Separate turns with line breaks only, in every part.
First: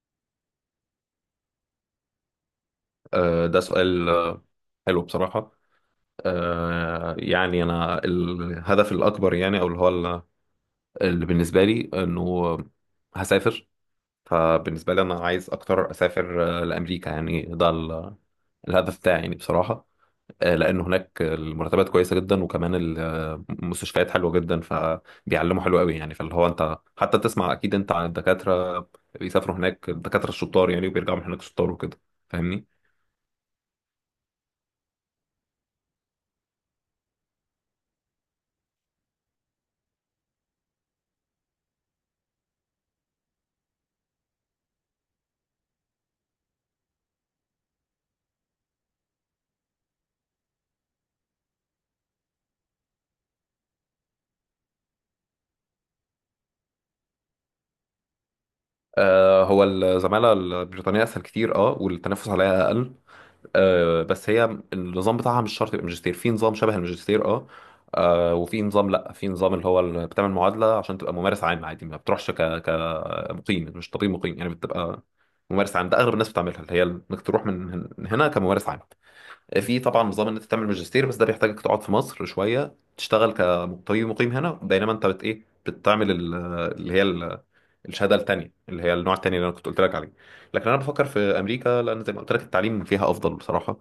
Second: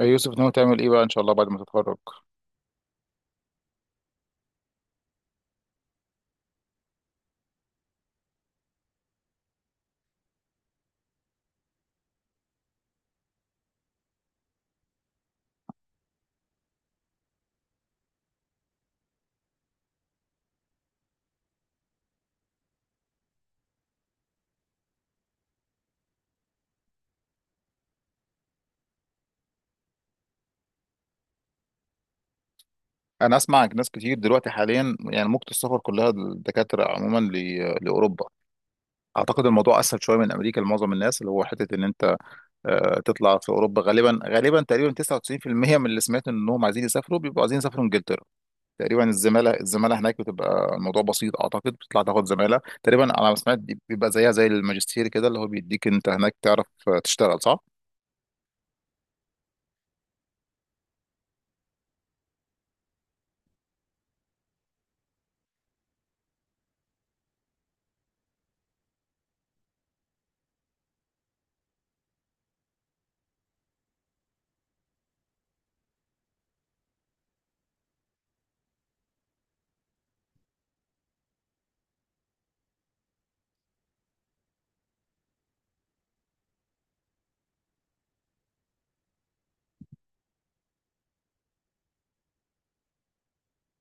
يوسف ناوي تعمل ايه بقى ان شاء الله بعد ما تتخرج؟
ده سؤال حلو بصراحة. يعني أنا الهدف الأكبر يعني أو اللي بالنسبة لي إنه هسافر. فبالنسبة لي أنا عايز أكتر أسافر لأمريكا، يعني الهدف بتاعي يعني بصراحة. لأن هناك المرتبات كويسة جدا، وكمان المستشفيات حلوة جدا، فبيعلموا حلو قوي يعني. فاللي هو أنت حتى تسمع أكيد أنت عن الدكاترة بيسافروا هناك، الدكاترة الشطار يعني وبيرجعوا من هناك شطار وكده. فاهمني؟
انا اسمع ناس كتير دلوقتي حاليا، يعني موجة السفر كلها الدكاترة عموما لاوروبا. اعتقد الموضوع اسهل شويه من امريكا لمعظم الناس، اللي هو حته ان انت تطلع في اوروبا غالبا غالبا تقريبا 99% من اللي سمعت انهم عايزين يسافروا بيبقوا عايزين يسافروا انجلترا. تقريبا الزماله هناك بتبقى الموضوع بسيط، اعتقد بتطلع تاخد زماله تقريبا على ما سمعت. بيبقى زيها زي الماجستير كده، اللي هو بيديك انت هناك تعرف تشتغل، صح؟
هو الزمالة البريطانية أسهل كتير أه، والتنافس عليها أقل أه. بس هي النظام بتاعها مش شرط يبقى ماجستير، في نظام شبه الماجستير أه. وفي نظام، لأ، في نظام بتعمل معادلة عشان تبقى ممارس عام عادي، ما بتروحش كمقيم، مش طبيب مقيم يعني، بتبقى ممارس عام. ده أغلب الناس بتعملها، اللي هي إنك تروح من هنا كممارس عام. في طبعا نظام إن أنت تعمل ماجستير، بس ده بيحتاجك تقعد في مصر شوية تشتغل كطبيب مقيم هنا، بينما أنت بت إيه، بتعمل اللي هي الشهاده التانيه، اللي هي النوع التاني اللي انا كنت قلت لك عليه. لكن انا بفكر في امريكا، لان زي ما قلت لك التعليم فيها افضل بصراحه.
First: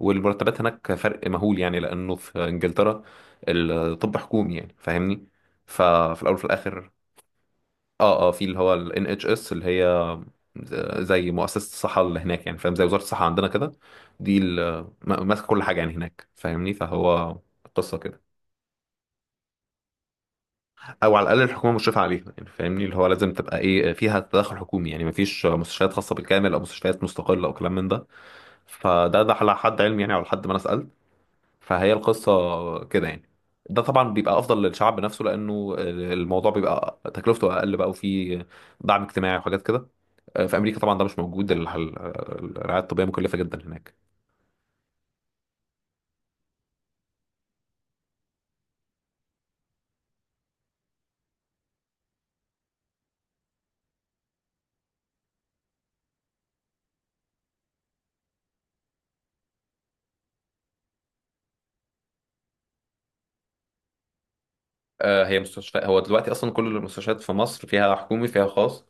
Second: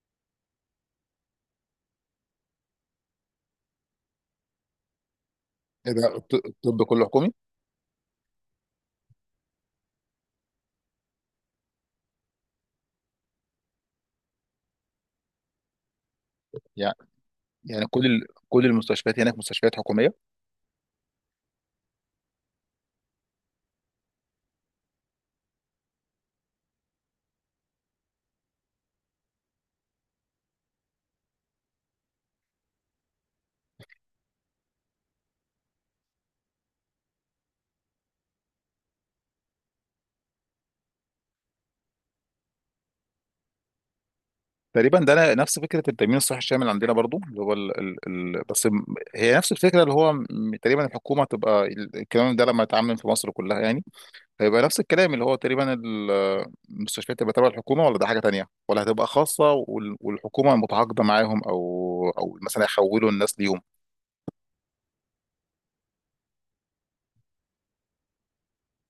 والمرتبات هناك فرق مهول يعني، لانه في انجلترا الطب حكومي يعني، فاهمني؟
ايه ده
ففي الاول وفي
الطب
الاخر
كله حكومي؟
اه اه في اللي هو ال NHS، اللي هي زي مؤسسه الصحه اللي هناك يعني، فاهم؟ زي وزاره الصحه عندنا كده. دي ماسكه كل حاجه يعني هناك، فاهمني؟ فهو
يعني
قصه كده،
كل المستشفيات هناك مستشفيات حكوميه
او على الاقل الحكومه مشرفه عليها يعني، فاهمني؟ اللي هو لازم تبقى ايه فيها، تدخل حكومي، يعني مفيش مستشفيات خاصه بالكامل او مستشفيات مستقله او كلام من ده. فده على حد علمي يعني، على حد ما انا سالت. فهي القصه كده يعني. ده طبعا بيبقى افضل للشعب نفسه، لانه الموضوع بيبقى تكلفته اقل بقى، وفيه دعم اجتماعي وحاجات كده. في امريكا طبعا ده مش موجود، الرعايه الطبيه مكلفه جدا هناك.
تقريبا؟ ده نفس فكره التامين الصحي الشامل عندنا برضو، اللي هو ال... بس م- هي نفس الفكره، تقريبا الحكومه تبقى الكلام ده لما يتعمم في مصر كلها يعني، هيبقى نفس الكلام اللي هو تقريبا المستشفيات تبقى تبع الحكومه، ولا ده حاجه تانيه، ولا هتبقى خاصه والحكومه متعاقده معاهم، او مثلا يحولوا الناس ليهم.
هي مستشفى، هو دلوقتي اصلا كل المستشفيات في مصر فيها حكومي فيها خاص.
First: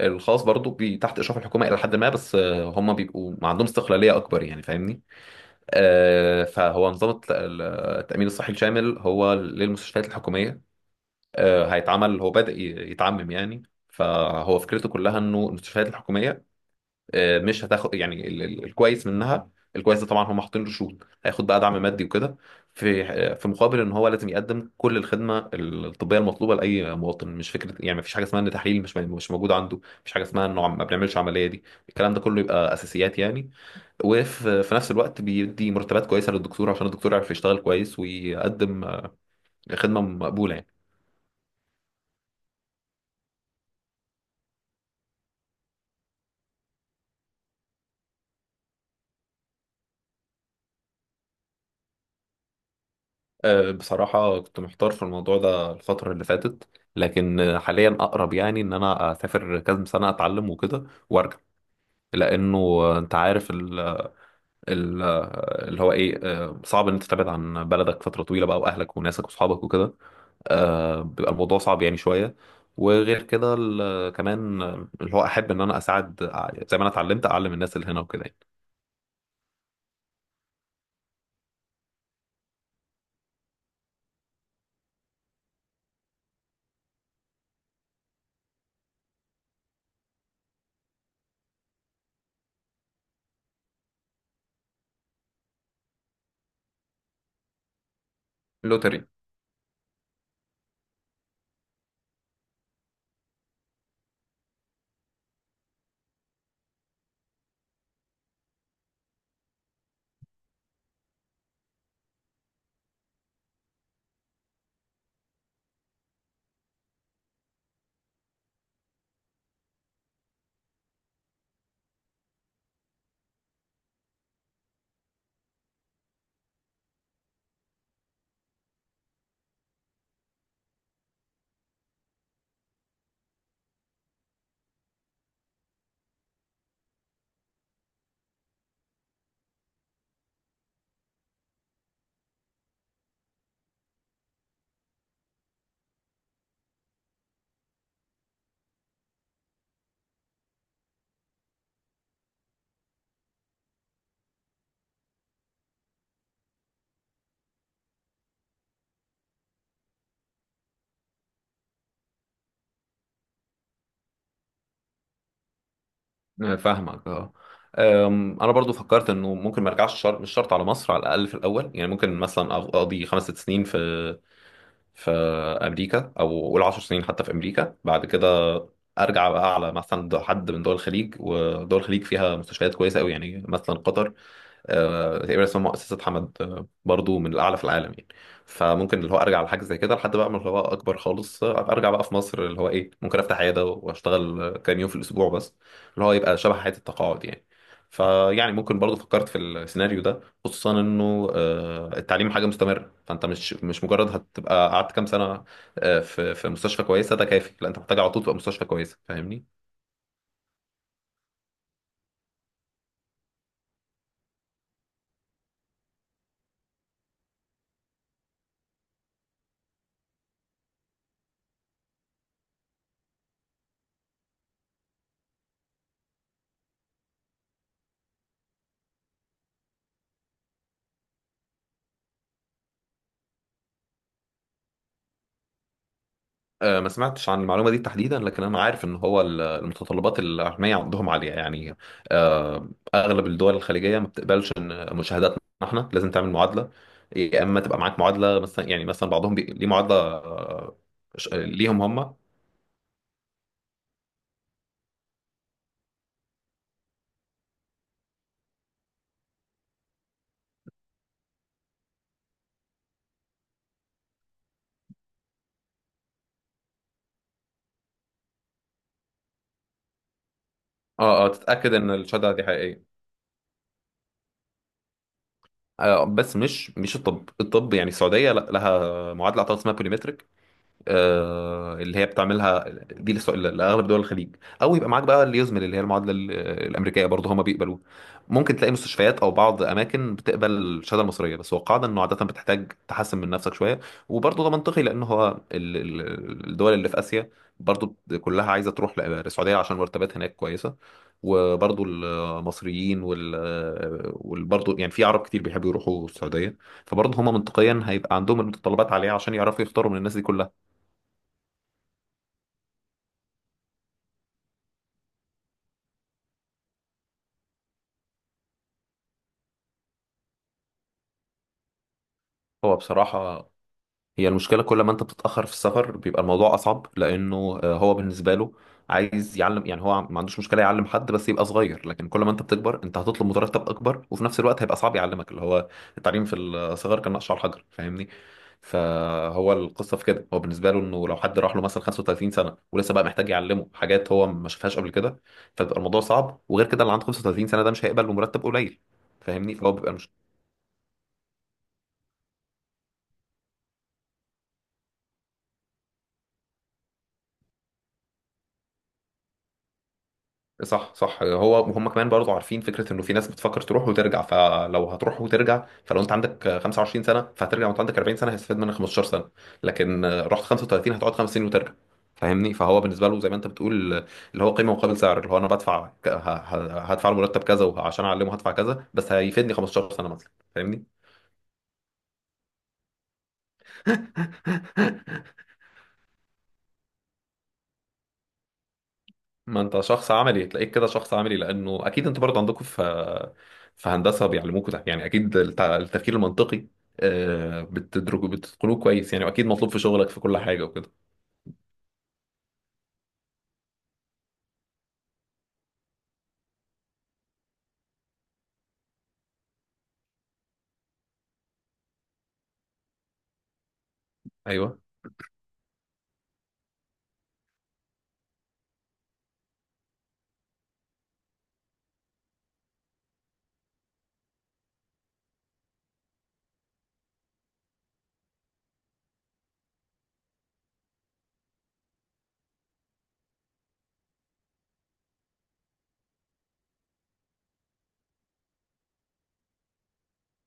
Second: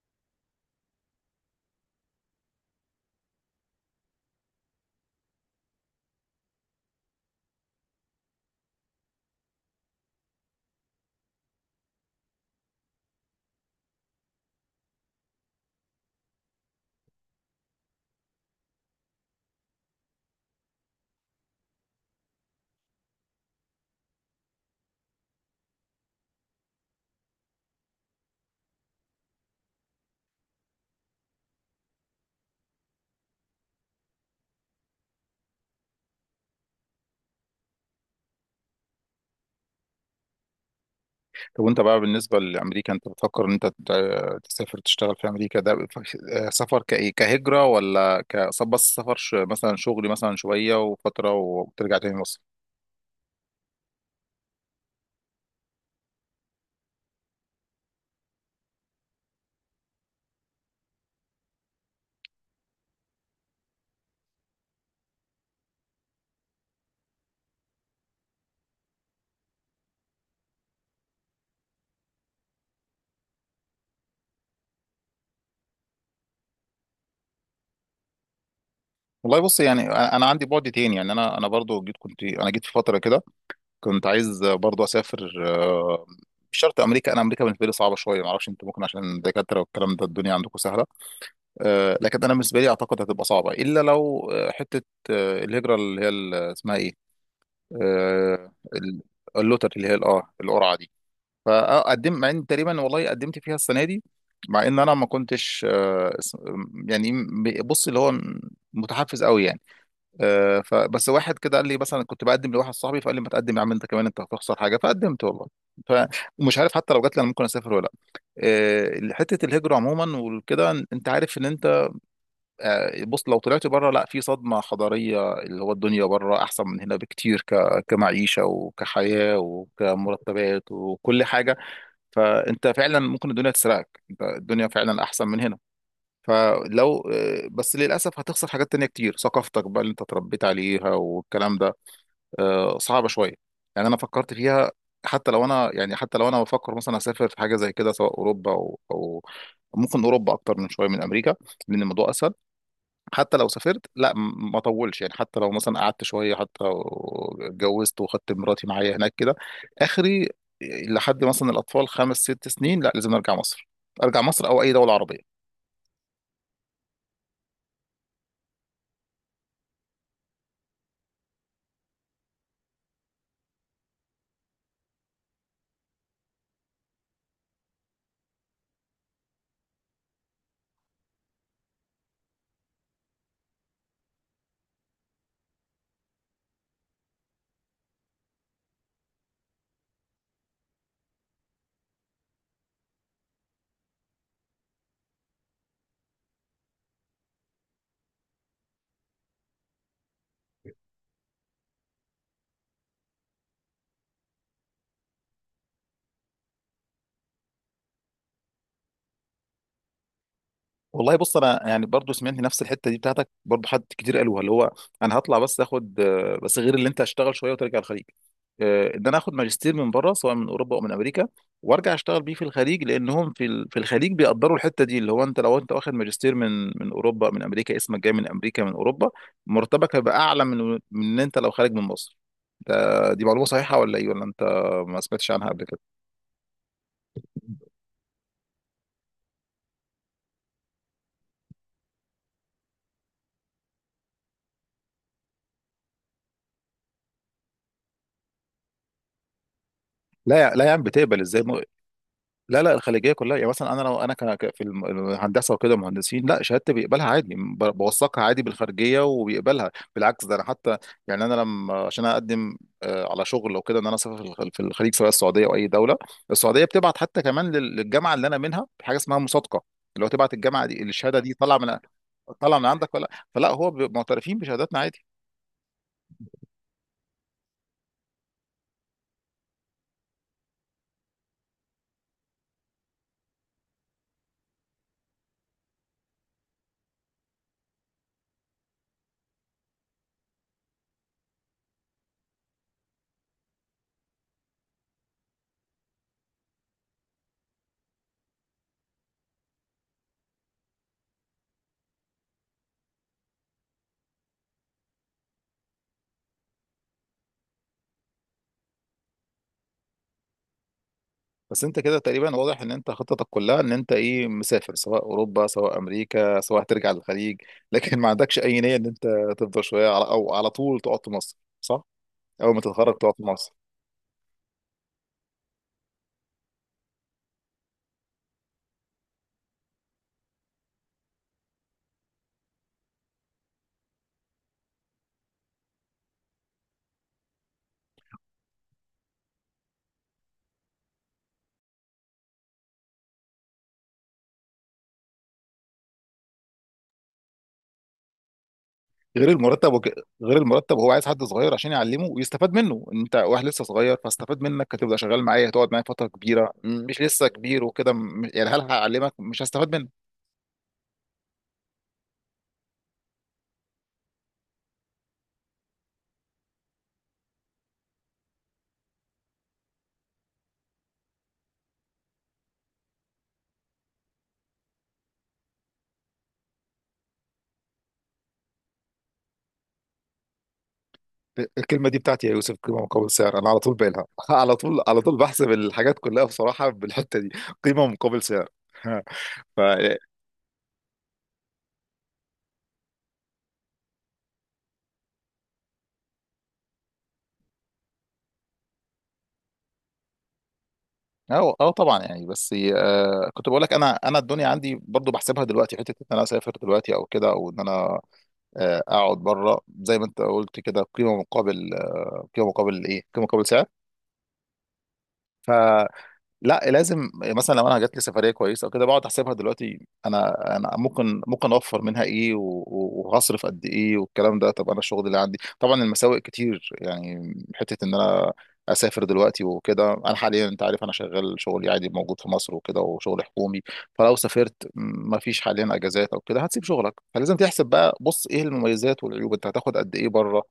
الخاص برضو بي تحت اشراف الحكومه الى حد ما، بس هم بيبقوا ما عندهم استقلاليه اكبر يعني، فاهمني؟ فهو نظام التامين الصحي الشامل هو للمستشفيات الحكوميه. هيتعمل هو بادئ يتعمم يعني. فهو فكرته كلها انه المستشفيات الحكوميه، مش هتاخد يعني الكويس منها. الكويس ده طبعا هم حاطين له شروط، هياخد بقى دعم مادي وكده في مقابل ان هو لازم يقدم كل الخدمه الطبيه المطلوبه لاي مواطن. مش فكره يعني مفيش حاجه اسمها ان تحليل مش موجود عنده، مفيش حاجه اسمها انه ما بنعملش عمليه دي. الكلام ده كله يبقى اساسيات يعني. وفي نفس الوقت بيدي مرتبات كويسه للدكتور، عشان الدكتور يعرف يشتغل كويس ويقدم خدمه مقبوله يعني.
طب وانت بقى بالنسبة لأمريكا، انت بتفكر ان انت تسافر تشتغل في أمريكا ده، سفر كإيه، كهجرة ولا بس سفر، مثلا شغل، مثلا شوية وفترة وترجع تاني مصر؟
بصراحة كنت محتار في الموضوع ده الفترة اللي فاتت، لكن حاليا أقرب يعني إن أنا أسافر كذا سنة أتعلم وكده وأرجع. لأنه أنت عارف ال ال اللي هو إيه آه، صعب إن أنت تبعد عن بلدك فترة طويلة بقى، وأهلك وناسك وأصحابك وكده. بيبقى الموضوع صعب يعني شوية. وغير كده كمان اللي هو أحب إن أنا أساعد، زي ما أنا اتعلمت أعلم الناس اللي هنا وكده يعني.
والله بص، يعني انا عندي بعد تاني، يعني انا برضو جيت، كنت انا جيت في فترة كده كنت عايز برضو اسافر، مش شرط امريكا، انا امريكا بالنسبه لي صعبه شويه، ما اعرفش انت ممكن عشان دكاتره والكلام ده الدنيا عندكم سهله. لكن انا بالنسبه لي اعتقد هتبقى صعبه الا لو حته، الهجره اللي هي اسمها ايه، آه، ال-
لوتري.
اللوتر اللي هي الاه القرعه دي. فقدمت، مع ان تقريبا والله قدمت فيها السنه دي، مع ان انا ما كنتش يعني بص، اللي هو متحفز قوي يعني. فبس واحد كده قال لي، مثلا كنت بقدم لواحد صاحبي فقال لي، ما تقدم يا عم انت كمان، انت هتخسر حاجه؟ فقدمت والله. فمش عارف حتى لو جات لي انا ممكن اسافر ولا لا. حته الهجره عموما وكده، انت عارف ان انت، بص لو طلعت بره، لا، في صدمة حضارية، اللي هو الدنيا بره أحسن من هنا بكتير، كمعيشة وكحياة وكمرتبات وكل حاجة. فأنت فعلا ممكن الدنيا تسرقك، أنت الدنيا فعلا أحسن من هنا. فلو بس للأسف هتخسر حاجات تانية كتير، ثقافتك بقى اللي أنت اتربيت عليها والكلام ده، صعبة شوية. يعني أنا فكرت فيها، حتى لو أنا، يعني حتى لو أنا بفكر مثلا أسافر في حاجة زي كده سواء أوروبا أو ممكن أوروبا أكتر من شوية من أمريكا لأن الموضوع أسهل. حتى لو سافرت لا ما اطولش، يعني حتى لو مثلا قعدت شويه، حتى لو اتجوزت وخدت مراتي معايا هناك كده اخري، لحد مثلا الاطفال خمس ست سنين، لا لازم ارجع مصر، ارجع مصر او اي دوله عربيه.
فاهمك اه. انا برضو فكرت انه ممكن ما ارجعش، شرط مش شرط على مصر، على الاقل في الاول يعني. ممكن مثلا اقضي خمس ست سنين في في امريكا، او اقول 10 سنين حتى في امريكا. بعد كده ارجع بقى على مثلا حد من دول الخليج، ودول الخليج فيها مستشفيات كويسه قوي يعني، مثلا قطر تقريبا اسمها مؤسسة حمد، برضو من الأعلى في العالم يعني. فممكن اللي هو أرجع لحاجة زي كده، لحد بقى ما اللي هو أكبر خالص أبقى أرجع بقى في مصر، اللي هو إيه، ممكن أفتح عيادة وأشتغل كام يوم في الأسبوع بس، اللي هو يبقى شبه حياة التقاعد يعني. فيعني ممكن برضو فكرت في السيناريو ده، خصوصا إنه التعليم حاجة مستمرة، فأنت مش مجرد هتبقى قعدت كام سنة في مستشفى كويسة ده كافي. لا، أنت محتاج على طول تبقى مستشفى كويسة، فاهمني؟
والله بص انا، يعني برضو سمعت نفس الحته دي بتاعتك، برضو حد كتير قالوها، اللي هو انا هطلع بس اخد، بس غير اللي انت هشتغل شويه وترجع الخليج، ان انا اخد ماجستير من بره سواء من اوروبا او من امريكا، وارجع اشتغل بيه في الخليج، لانهم في في الخليج بيقدروا الحته دي، اللي هو انت لو انت واخد ماجستير من اوروبا من امريكا، اسمك جاي من امريكا من اوروبا، مرتبك هيبقى اعلى من ان انت لو خارج من مصر. دي معلومه صحيحه ولا ايه، ولا انت ما سمعتش عنها قبل كده؟
ما سمعتش عن المعلومة دي تحديدا، لكن أنا عارف إن هو المتطلبات العلمية عندهم عالية يعني. آه، أغلب الدول الخليجية ما بتقبلش، إن مشاهداتنا إحنا لازم تعمل معادلة. يا إما تبقى معاك معادلة مثلا، يعني مثلا بعضهم بي... ليه معادلة
لا لا يا عم، بتقبل ازاي؟
ليهم هم اه.
لا لا، الخليجيه كلها يعني، مثلا انا لو انا في الهندسه وكده مهندسين، لا شهادتي بيقبلها عادي، بوثقها عادي بالخارجيه وبيقبلها، بالعكس ده انا حتى، يعني انا لما عشان اقدم على شغل او كده، ان انا اسافر في في الخليج سواء السعوديه او اي دوله، السعوديه بتبعت حتى كمان للجامعه اللي انا منها حاجه اسمها مصادقه، اللي هو تبعت الجامعه دي الشهاده
اه،
دي طالعه
تتأكد
من
إن الشهادة دي
طالعه من
حقيقية.
عندك ولا، فلا هو بيبقوا معترفين بشهاداتنا عادي.
بس مش الطب، الطب يعني السعودية لا، لها معادلة أعتقد اسمها بوليمتريك، اللي هي بتعملها. دي لاغلب دول الخليج. او يبقى معاك بقى اليوزمل، اللي هي المعادله الامريكيه، برضه هما بيقبلوه. ممكن تلاقي مستشفيات او بعض اماكن بتقبل الشهاده المصريه، بس هو قاعده انه عاده بتحتاج تحسن من نفسك شويه. وبرضه ده منطقي، لان هو الدول اللي في اسيا برضه كلها عايزه تروح للسعوديه، عشان مرتبات هناك كويسه. وبرضه المصريين وال وبرضه يعني في عرب كتير بيحبوا يروحوا السعوديه، فبرضه هما منطقيا هيبقى عندهم المتطلبات عليها عشان يعرفوا يختاروا من الناس دي كلها.
بس انت كده تقريبا واضح ان انت خطتك كلها ان انت ايه، مسافر سواء اوروبا سواء امريكا سواء هترجع للخليج لكن ما عندكش اي نية ان انت تفضل شوية على طول تقعد في مصر، صح؟ اول ما
هو
تتخرج تقعد في
بصراحة،
مصر.
هي المشكلة كل ما انت بتتأخر في السفر بيبقى الموضوع أصعب، لأنه هو بالنسبة له عايز يعلم يعني، هو ما عندوش مشكلة يعلم حد بس يبقى صغير. لكن كل ما انت بتكبر انت هتطلب مرتب أكبر، وفي نفس الوقت هيبقى صعب يعلمك، اللي هو التعليم في الصغر كان نقش على الحجر، فاهمني؟ فهو القصة في كده، هو بالنسبة له انه لو حد راح له مثلا 35 سنة ولسه بقى محتاج يعلمه حاجات هو ما شافهاش قبل كده، فبيبقى الموضوع صعب. وغير كده اللي عنده 35 سنة ده مش هيقبل بمرتب قليل،
غير
فاهمني؟
المرتب
فهو
وك...
بيبقى
غير المرتب هو عايز حد صغير عشان يعلمه ويستفاد منه، انت واحد لسه صغير فاستفاد منك، هتبقى شغال معايا، هتقعد معايا فترة كبيرة، مش لسه كبير وكده، يعني هل هعلمك مش هستفاد منك؟
صح صح. هو وهم كمان برضو عارفين فكره انه في ناس بتفكر تروح وترجع، فلو هتروح وترجع فلو انت عندك 25 سنه فهترجع وانت عندك 40 سنه، هيستفاد منك 15 سنه، لكن رحت 35 هتقعد خمس سنين وترجع. فاهمني؟ فهو بالنسبه له زي ما انت بتقول، اللي هو قيمه مقابل سعر، اللي هو انا بدفع هدفع له مرتب كذا وعشان اعلمه هدفع كذا، بس هيفيدني 15 سنه مثلا. فاهمني؟
الكلمة دي بتاعتي يا يوسف، قيمة مقابل سعر، أنا على طول بالها على طول على طول بحسب الحاجات كلها بصراحة بالحتة دي، قيمة مقابل سعر. ف
ما انت شخص عملي، تلاقيك كده شخص عملي، لانه اكيد انت برضه عندكم في هندسه بيعلموكوا ده يعني، اكيد التفكير المنطقي بتدرجوا بتتقنوه كويس يعني، واكيد مطلوب في شغلك في كل حاجه وكده.
أو طبعا، يعني بس كنت بقول لك، أنا الدنيا عندي برضو بحسبها دلوقتي، حتة إن أنا أسافر دلوقتي أو كده، أو إن أنا أقعد بره زي ما أنت قلت كده، قيمة مقابل آه قيمة مقابل إيه قيمة مقابل
ايوه،
سعر. لا لازم، مثلا لو انا جات لي سفريه كويسه او كده، بقعد احسبها دلوقتي، انا ممكن اوفر منها ايه وهصرف قد ايه والكلام ده. طب انا الشغل اللي عندي طبعا المساوئ كتير، يعني حته ان انا اسافر دلوقتي وكده، انا حاليا انت عارف انا شغال شغلي عادي موجود في مصر وكده، وشغل حكومي، فلو سافرت ما فيش حاليا اجازات او كده، هتسيب شغلك، فلازم تحسب بقى، بص ايه المميزات والعيوب، انت هتاخد قد ايه بره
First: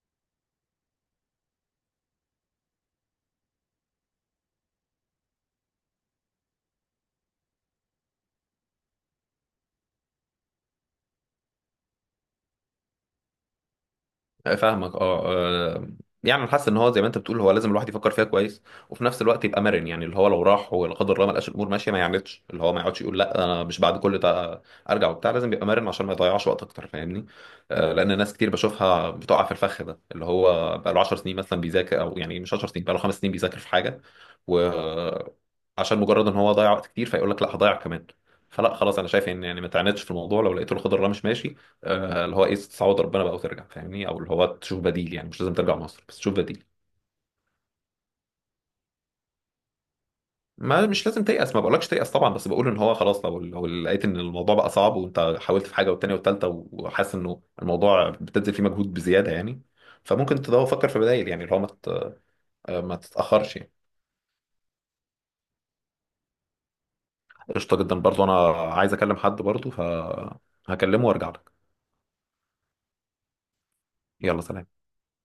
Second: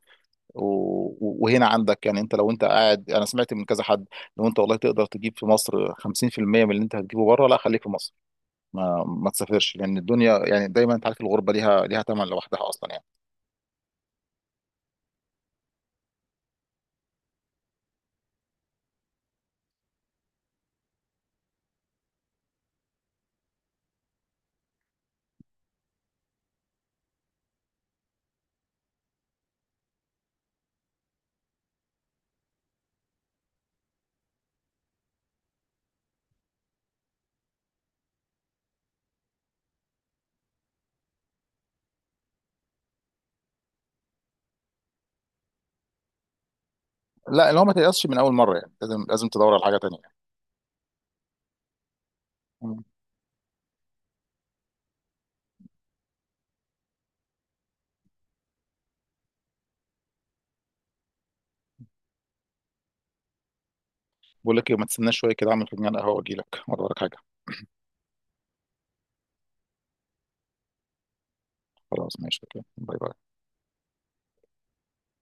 و- وهنا عندك، يعني انت لو انت قاعد. انا سمعت من كذا حد، لو انت والله تقدر تجيب في مصر 50% من اللي انت هتجيبه بره، لا خليك في مصر، ما تسافرش، لان الدنيا يعني دايما انت عارف الغربه ليها ثمن لوحدها اصلا يعني.
فاهمك اه. آه، يعني أنا حاسس ان هو زي ما انت بتقول، هو لازم الواحد يفكر فيها كويس، وفي نفس الوقت يبقى مرن يعني. اللي هو لو راح ولا قدر الله ما لقاش الامور ماشيه ما يعاندش، اللي هو ما يقعدش يقول لا انا مش بعد كل ده ارجع وبتاع، لازم يبقى مرن عشان ما يضيعش وقت اكتر، فاهمني؟ لان ناس كتير بشوفها بتقع في الفخ ده، اللي هو بقى له 10 سنين مثلا بيذاكر، او يعني مش 10 سنين، بقى له 5 سنين بيذاكر في حاجه، و عشان مجرد ان هو ضيع وقت كتير فيقول لك لا هضيع كمان. فلا خلاص، انا شايف ان يعني ما تعاندش في الموضوع، لو لقيته الخضر ده مش ماشي اللي هو ايه، تستعوض ربنا بقى وترجع، فاهمني؟ او اللي هو تشوف بديل يعني، مش لازم ترجع مصر بس تشوف بديل.
لا، اللي هو ما تيأسش من اول مره، يعني لازم لازم تدور على حاجه تانيه
ما مش لازم تيأس، ما بقولكش تيأس طبعا، بس بقول ان
يعني.
هو خلاص، لو لو لقيت ان الموضوع بقى صعب وانت حاولت في حاجه والتانيه والتالته، وحاسس انه الموضوع بتبذل فيه مجهود بزياده يعني، فممكن تدور، فكر في بدائل يعني، اللي هو ما تتأخرش يعني.
بقول لك ايه، ما تستناش شويه كده، اعمل فنجان قهوه واجي لك، ولا وراك حاجه؟
قشطه جدا، برضو انا عايز اكلم حد برضو فهكلمه وارجع لك.
خلاص ماشي، اوكي، باي باي.
يلا سلام.